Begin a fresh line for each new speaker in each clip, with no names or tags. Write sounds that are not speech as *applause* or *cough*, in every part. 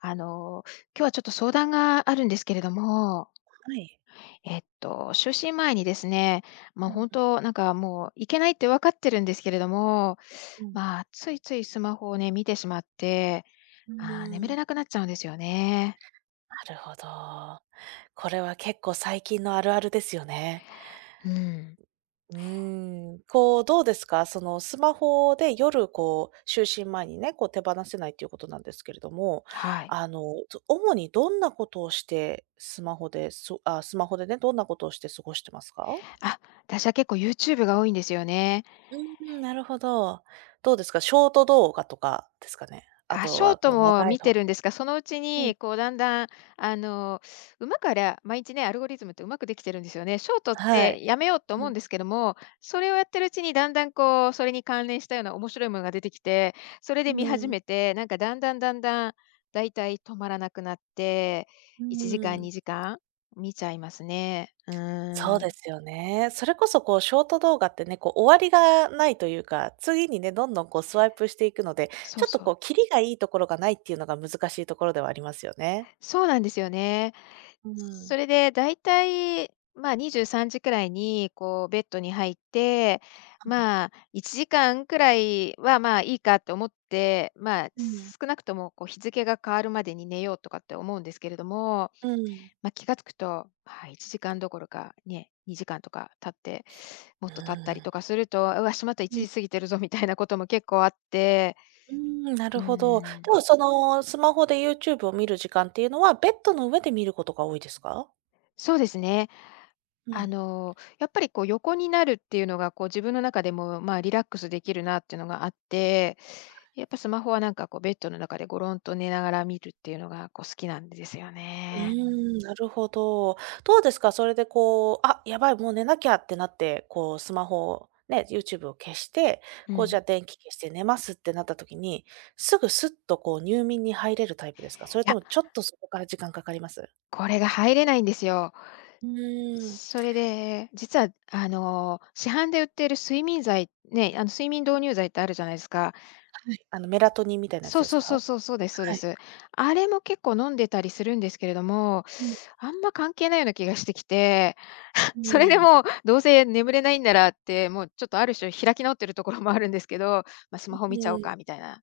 あの、今日はちょっと、相談があるんですけれども。
はい。
えっと、就寝前にですね、もう
う
ほん
ん。
と、なんかもう、いけないって分かってるんですけれども、
うん。
まあついついスマホをね、見てしまって。
う
ああ、眠れ
ん。
なくなっちゃうんですよね。
なるほど。これは結構、最近のあるあるですよね。
うん。
ううん。こう、どうですか？その、スマホで夜、こう、就寝前にね、こう、手放せないっていうことなんですけれども。
はい。
あの、と主にどんなことをしてスマホでそ、あ、スマホでね、どんなことをして過ごしてますか？
あ、私は結構、YouTube が多いんですよね。
うんうん。なるほど。どうですか、ショート動画とかですかね。あ
あ、
と
ショー
はこ
ト
う、
も
長い
観
の
てるんですが、そのうち
うん。
に、こう、だんだん、あの、うまくあれ毎日ねアルゴリズムって、うまくできてるんですよね。ショートっ
はい。
て、やめようと
う
思う
ん。
んですけども、それをやってるうちに、だんだんこう、それに関連したような、面白いものが出てきて。それ
う
で観始
ん。
めて、なんか、だんだんだんだん、大体止まらなくなって、
う
1時間
ん。
2時間観ちゃいますね。う
そう
ん。
ですよね。それこそこう、ショート動画ってね、こう、終わりがないというか。次にね、どんどんこう、スワイプしていくので、
そ
ちょ
う
っと
そう。
こう、キリがいいところがないっていうのが、難しいところではありますよね。
そうなんですよね。
う
そ
ん。
れでだいたい、まあ、23時くらいにこう、ベッドに入って、
ああ、ね。
まあ、1時間くらいは、まあ、いいかって思って。まあ、
うん。
少なくともこう「日付が変わるまでに寝よう」とかって思うんですけれども。
うん。
ま、気が付くと、はい、1時間どころかね、2時間とか経って、も
う
っと経ったり
ん。
とかすると「うわ、しまった、い
うん。
ちじ過ぎてるぞ。」みたいなことも結構あって。
うん、なる
う
ほど。で
ん。
もその、スマホで YouTube を観る時間っていうのは、ベッドの上で観ることが多いですか？
そうですね。
う
あ
ん。
の、やっぱりこう、横になるっていうのがこう、自分の中でもまあ、リラックスできるなっていうのがあって。
はい。
やっぱスマホは、なんかこう、ベッドの中で、ゴロンと寝ながら見るっていうのがこう、好きなんですよ
うー
ね。
ん、なるほど。どうですか、それでこう「あ、やばい、もう寝なきゃ」ってなって、こう、スマホをね YouTube を消して、
う
こう、じゃ
ん。
あ、電気消して寝ますってなった時に、すぐ、スッとこう、入眠に入れるタイプですか？それ
い
と
や。
も、ちょっとそこから時間かかります？
これが入れないんですよ。
うーん。
それで実は、あの、市販で売ってる睡眠剤ね、あの、睡眠導入剤ってあるじゃないですか？
はい。あの、メラトニンみたいなやつ
そう
です
そうそう
か？
そう。そうですそう
は
で
い。
す。あれも結構、飲んでたりするんですけれども、
うん。
あんま関係ないような気がしてきて。*chuckles*
う
それで
ん。
もう、どうせ眠れないんならって、もう、ちょっと、ある種、開き直ってるところもあるんですけど。ま「ス
う
マホ見ちゃ
う
おう
ん。
か」みたいな。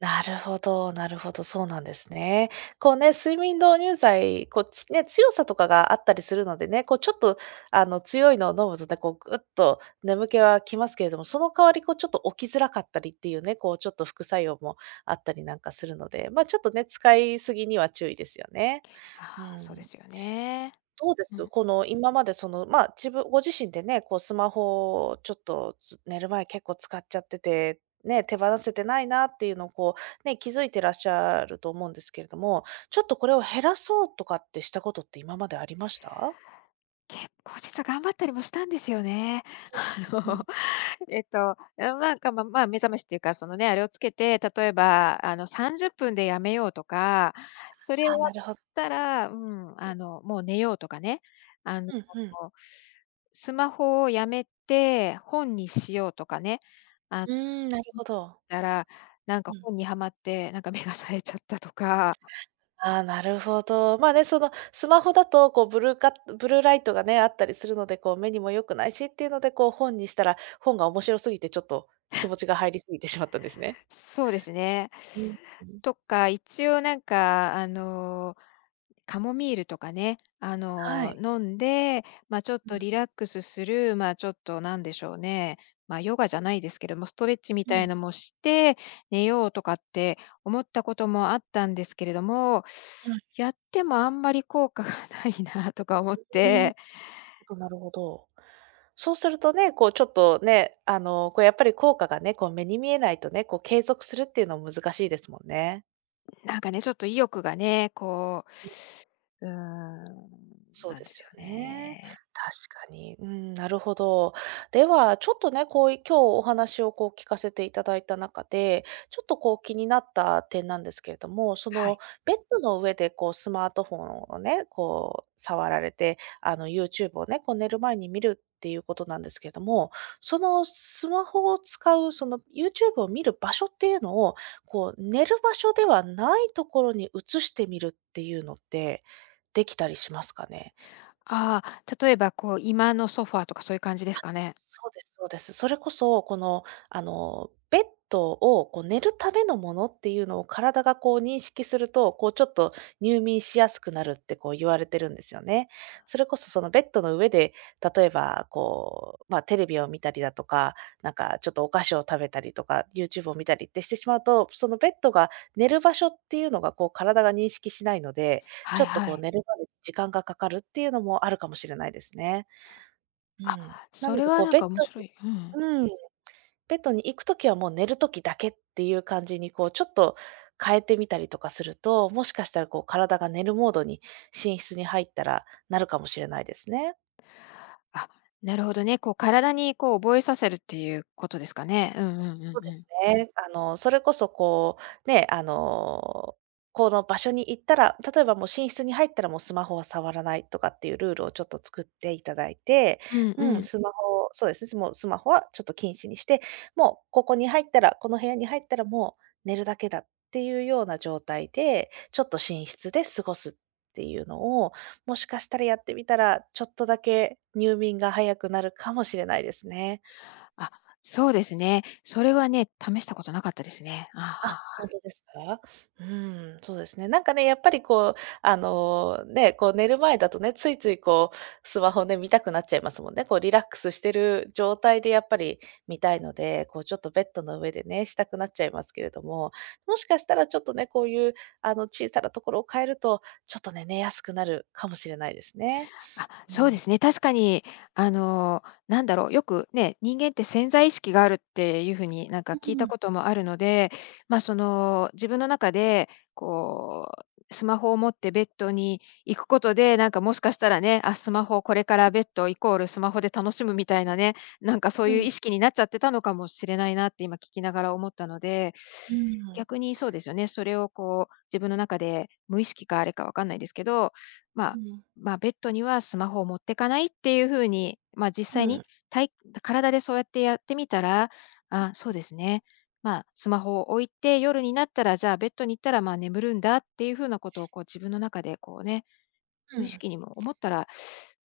なるほどなるほど、そうなんですね。こうね、睡眠導入剤、こう、つね、強さとかがあったりするのでね。こう、ちょっと、あの、強いのを飲むと *unintelligible* こう、ぐっと眠気は来ますけれども。その代わり、こう、ちょっと、起きづらかったりっていうね。こう、ちょっと、副作用もあったりなんかするので。まあちょっとね、使いすぎには注意ですよね。うー
ああ、そうで
ん。
すよね。
どうで
う
す？
ん。
この、今までその、まあ、自分ご自身でね、こう、スマホをちょっと、ず寝る前、結構使っちゃってて。ね、手放せてないなっていうのを、こう、ね、気づいてらっしゃると思うんですけれども。ちょっとこれを減らそうとかってしたことって、今までありました？
結構、実は頑張ったりもしたんですよね。あ
うんううん。
の、えっと、ま、なんか、ままあ、目覚ましっていうか、そのね、あれをつけて、例えばあの、30分でやめようとか。それ終
はあ、
わ
な
っ
るほ
たら、うん、
*unintelligible*
あの、もう寝ようとかね。あの、
ふんふん。
おお、スマホをやめて本にしようとかね。あ
うん、なる
*unintelligible*
ほど。
たら、なん
う
か
ん。
本にハマって、なんか目が冴えちゃったとか。
ああ、なるほど。まあね、その、スマホだとこう、ブルーカッブルーライトがね、あったりするので。こう、目にも良くないしっていうので、こう、本にしたら、本が面白すぎて、ちょっと、気持ちが入り過ぎてしまったんですね。
そうですね。
うんうん。
とか、一応なんかあの、カモミールとかね、あ
は
の、
い。
飲んで、まあちょっ
う
と、
ん。
リラックスするまあちょっと、なんでしょうね。まあ、ヨガじゃないですけども、ストレッチみ
う
たい
ん。
なもして寝ようとかって、思ったこともあったんですけれども。
はい。
やってもあんまり、効果がないなとか思っ
うん。
て。
*unintelligible* なるほど。そうするとね、こう、ちょっとね、あの、こう、やっぱり効果がね、こう、目に見えないとね、こう、継続するっていうのは、難しいですもんね。
なんかね、ちょっと意欲がね、こう、うーん、
そう
なん
で
で
す
す
よ
よ
ね。
ね。
確かに。うん、なるほど。では、ちょっとね、こうい今日お話をこう聞かせていただいた中で、ちょっとこう気になった点なんですけれども、そ
は
の
い。
ベッドの上でこうスマートフォンをね、こう触られて、あの YouTube をね、こう寝る前に見るっていうことなんですけども、そのスマホを使うその YouTube を見る場所っていうのを、こう寝る場所ではないところに移してみるっていうのって、できたりしますかね？
ああ、例えばこう居間のソファーとかそういう感じで
あ、
すかね？
そうですそうです。それこそ、このあの、ベッドをこう寝るためのものっていうのを体がこう認識すると、こうちょっと入眠しやすくなるってこう言われてるんですよね。それこそそのベッドの上で、例えばこう、ま、テレビを見たりだとか、なんかちょっとお菓子を食べたりとか、YouTube を見たりってしてしまうと、そのベッドが寝る場所っていうのがこう体が認識しないので、ち
は
ょ
い
っと
は
こう
い。
寝るまで時間がかかるっていうのもあるかもしれないですね。う
あ、
ん。な
そ
の
れ
で
は
こう
なん
ベッ
か
ド
面白い、うん。
にうん、ベッドに行くときはもう寝る時だけっていう感じにこうちょっと変えてみたりとかすると、もしかしたらこう体が寝るモードに寝室に入ったらなるかもしれないですね。
あ、なるほどね、こう体にこう覚えさせるっていうことですかね。うんうん
そ
う
う
ん
で
うん。
すね。あのそれこそこうね、あのこの場所に行ったら、例えばもう寝室に入ったらもうスマホは触らないとかっていうルールをちょっと作っていただいて、
うんう
うん、
ん。
スマホをそうですね、もうスマホはちょっと禁止にして、もうここに入ったら、この部屋に入ったらもう寝るだけだっていうような状態で、ちょっと寝室で過ごすっていうのをもしかしたらやってみたらちょっとだけ入眠が早くなるかもしれないですね。
あ、そうですね。それはね、試したことなかったですね。ああ、はあ
あ、
は
ほ
あ。
んとですか？うーん、そうですね。なんかね、やっぱりこうあのね、こう寝る前だとね、ついついこうスマホで見たくなっちゃいますもんね、こうリラックスしてる状態でやっぱり見たいので、こうちょっとベッドの上でね、したくなっちゃいますけれども、もしかしたらちょっとね、こういう、あの小さなところを変えると、ちょっとね、寝やすくなるかもしれないですね。
あ、
う
そうで
ん。
すね。確かにあのなんだろう、よくね、人間って潜在意識があるっていう風になんか
う
聞い
う
た
ん。
こともあるので、ま、その自分の中でこうスマホを持ってベッドに行くことでなんかもしかしたらね、あ、スマホこれからベッドイコールスマホで楽しむみたいなね、なんかそう
う
いう
ん。
意識になっちゃってたのかもしれないなって今聞きながら思ったので、
うーん。
逆にそうですよね。それをこう自分の中で無意識かあれかわかんないですけど、ま
う
あ、
ん。
ま、ベッドにはスマホを持ってかないっていう風に、ま、実
う
際に
ん。
たい体でそうやってやってみたら、
う
あ
ん
あ、そ
う
う
ん。
ですね、ま、スマホを置いて、夜になったらじゃあベッドに行ったらまあ眠るんだっていう風なことをこう自分の中でこうね、
う
無意
ん。
識にも思ったら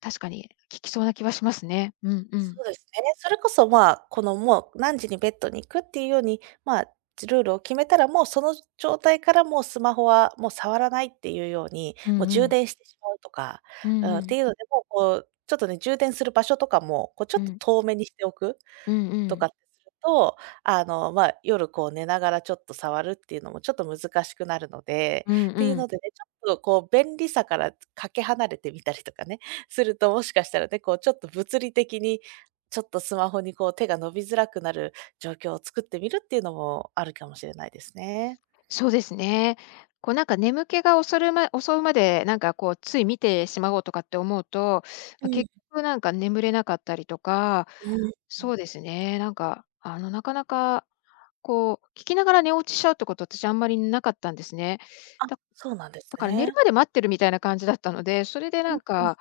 確かに効きそうな気はしますね。うんうん。
そうですね。それこそ、ま、このもう何時にベッドに行くっていうように、ま、ず、ルールを決めたらもうその状態からもうスマホはもう触らないっていうように、
うん
もう
う
充
ん。
電してしまうとか、
うん
うん
う
って
ん。
いうのでも、こうちょっとね、充電する場所とかもこうちょ
う
っと
ん。
遠めにしておく。
うんう
とかっ
ん。
てすると、あの、ま、夜こう寝ながらちょっと触るっていうのもちょっと難しくなるので、
うん
っ
う
ていうの
ん。
でね、ちょっとこう便利さからかけ離れてみたりとかね、すると、もしかしたらね、こうちょっと物理的にちょっとスマホにこう手が伸びづらくなる状況を作ってみるっていうのもあるかもしれないですね。
そうですね。こうなんか眠気がおそるま襲うまでなんかこうつい見てしまおうとかって思うと、
うん。
結局なんか眠れなかったりとか、
うん。
そうですね、なんかあのなかなかこう聞きながら寝落ちしちゃうってこと私あんまりなかったんですね。
あ、
だ、
そうなんです
だから寝る
ね。
まで待ってるみたいな感じだったので、それで
う
な
ん
ん
うん。
か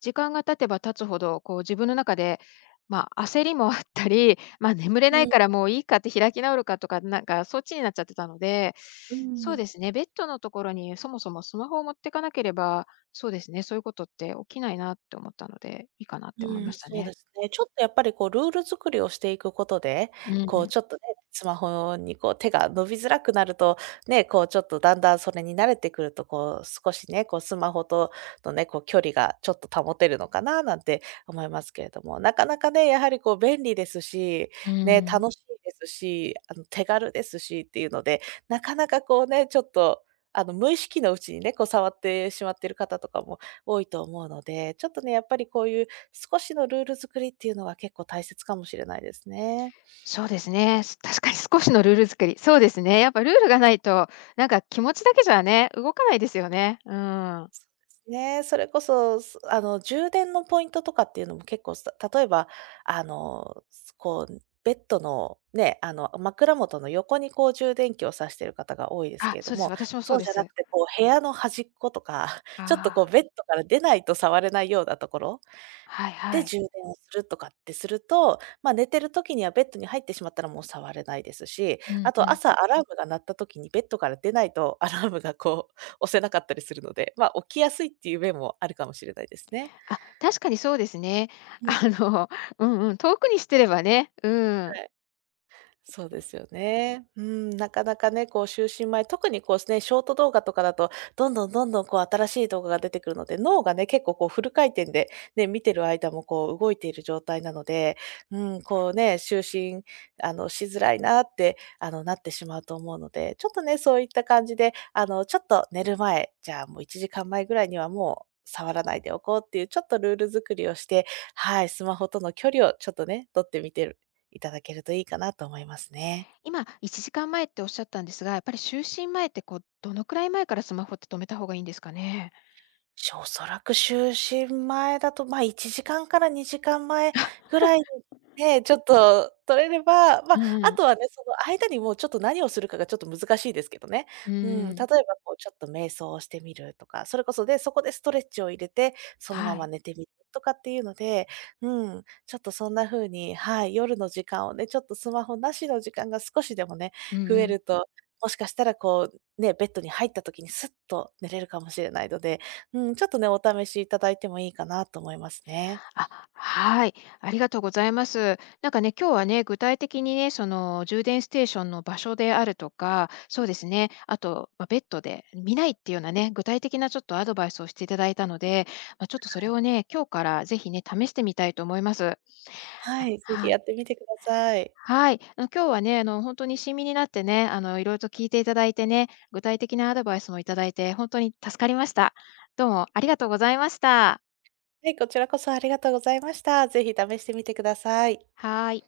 時間が経てば経つほど、こう自分の中で、ま、焦りもあったり、ま、眠れ
う
ない
ん。
からもういいかって開き直るかとかなんかそっちになっちゃってたので、
うー
そう
ん。
ですね、ベッドのところにそもそもスマホを持ってかなければそうですね、そういうことって起きないなって思ったので、いいかなって思い
う
ま
ん、
した
そう
ね。
ですね。ちょっとやっぱりこうルール作りをしていくことで、
うん
こ
う
う
ん。
ちょっとね、スマホにこう手が伸びづらくなると、ね、こうちょっとだんだんそれに慣れてくるとこう少しね、こうスマホとのね、こう距離がちょっと保てるのかななんて思いますけれども、なかなかね、やはりこう便利ですし、
うー
ね、
ん。
楽しいですし、あの手軽ですしっていうので、なかなかこうね、ちょっとあの無意識のうちにね、こう触ってしまっている方とかも多いと思うので、ちょっとね、やっぱりこういう少しのルール作りっていうのは結構大切かもしれないですね。
そうですね。す確かに少しのルール作り、そうですね。やっぱルールがないとなんか気持ちだけじゃね、動かないですよね。うーん。
ね、それこそ、すあの充電のポイントとかっていうのも結構さ例えばあの、すこうベッドのね、あの枕元の横にこう充電器を差してる方が多いです
あ、
けれど
そうです。
も、
私もそ
そ
う
う
で
じゃな
す。
くてこう部屋のはじっことか、ちょっとこ
あ
う
あ。
ベッドから出ないと触れないようなところ
はいは
で
い。
充電をするとかってすると、ま、寝てる時にはベッドに入ってしまったらもう触れないですし、
う
あ
んう
と
ん。
朝アラームが鳴った時にベッドから出ないとアラームがこう押せなかったりするので、ま、起きやすいっていう面もあるかもしれないですね。
あ、確かにそうですね、
うん。
あの、うんうん。遠くにしてればね、う
は
ん。
い。そうですよね。うん、なかなかね、こう就寝前特にこうすね、ショート動画とかだと、どんどんどんどんこう新しい動画が出てくるので、脳がね、結構こうフル回転で、ね、見てる間もこう動いている状態なので、うーん、こうね、就寝あのしづらいなってあのなってしまうと思うので、ちょっとね、そういった感じであのちょっと寝る前、じゃあもう1時間前ぐらいにはもう触らないでおこうっていうちょっとルール作りをして、はい、スマホとの距離をちょっとね、取ってみてるいただけるといいかなと思いますね。
今1時間前っておっしゃったんですが、やっぱり就寝前ってこうどのくらい前からスマホって止めた方がいいんですかね？
しょおそらく就寝前だと、ま、1時間から2時間前ぐらい
*chuckles*
で、ちょっと取れれば、ま、
う
あ
んうん。
とはね、その間にもうちょっと何をするかがちょっと難しいですけどね。
うー
うん、例え
ん。
ばこうちょっと瞑想をしてみるとか、それこそで、そこでストレッチを入れて、そのま
は
ま
い。
寝てみるとかっていうので、うん、ちょっとそんな風にはい、夜の時間をね、ちょっとスマホなしの時間が少しでもね、
うんう
増え
ん。
ると、もしかしたらこうね、ベッドに入った時にスッと寝れるかもしれないので、うん、ちょっとね、お試しいただいてもいいかなと思いますね。
あ、はい、ありがとうございます。なんかね、今日はね、具体的にね、その充電ステーションの場所であるとか、そうですね、あと、ま、ベッドで見ないっていうようなね、具体的なちょっとアドバイスをしていただいたので、ま、ちょっとそれをね、今日からぜひね、試してみたいと思います。
はい、是非
はい。
やってみてください。
はい、うん、今日はね、あのほんとに親身になってね、あの色々と聞いていただいてね、具体的なアドバイスをいただいてほんとに助かりました。どうもありがとうございました。
はい、こちらこそありがとうございました。ぜひ試してみてください。
はい。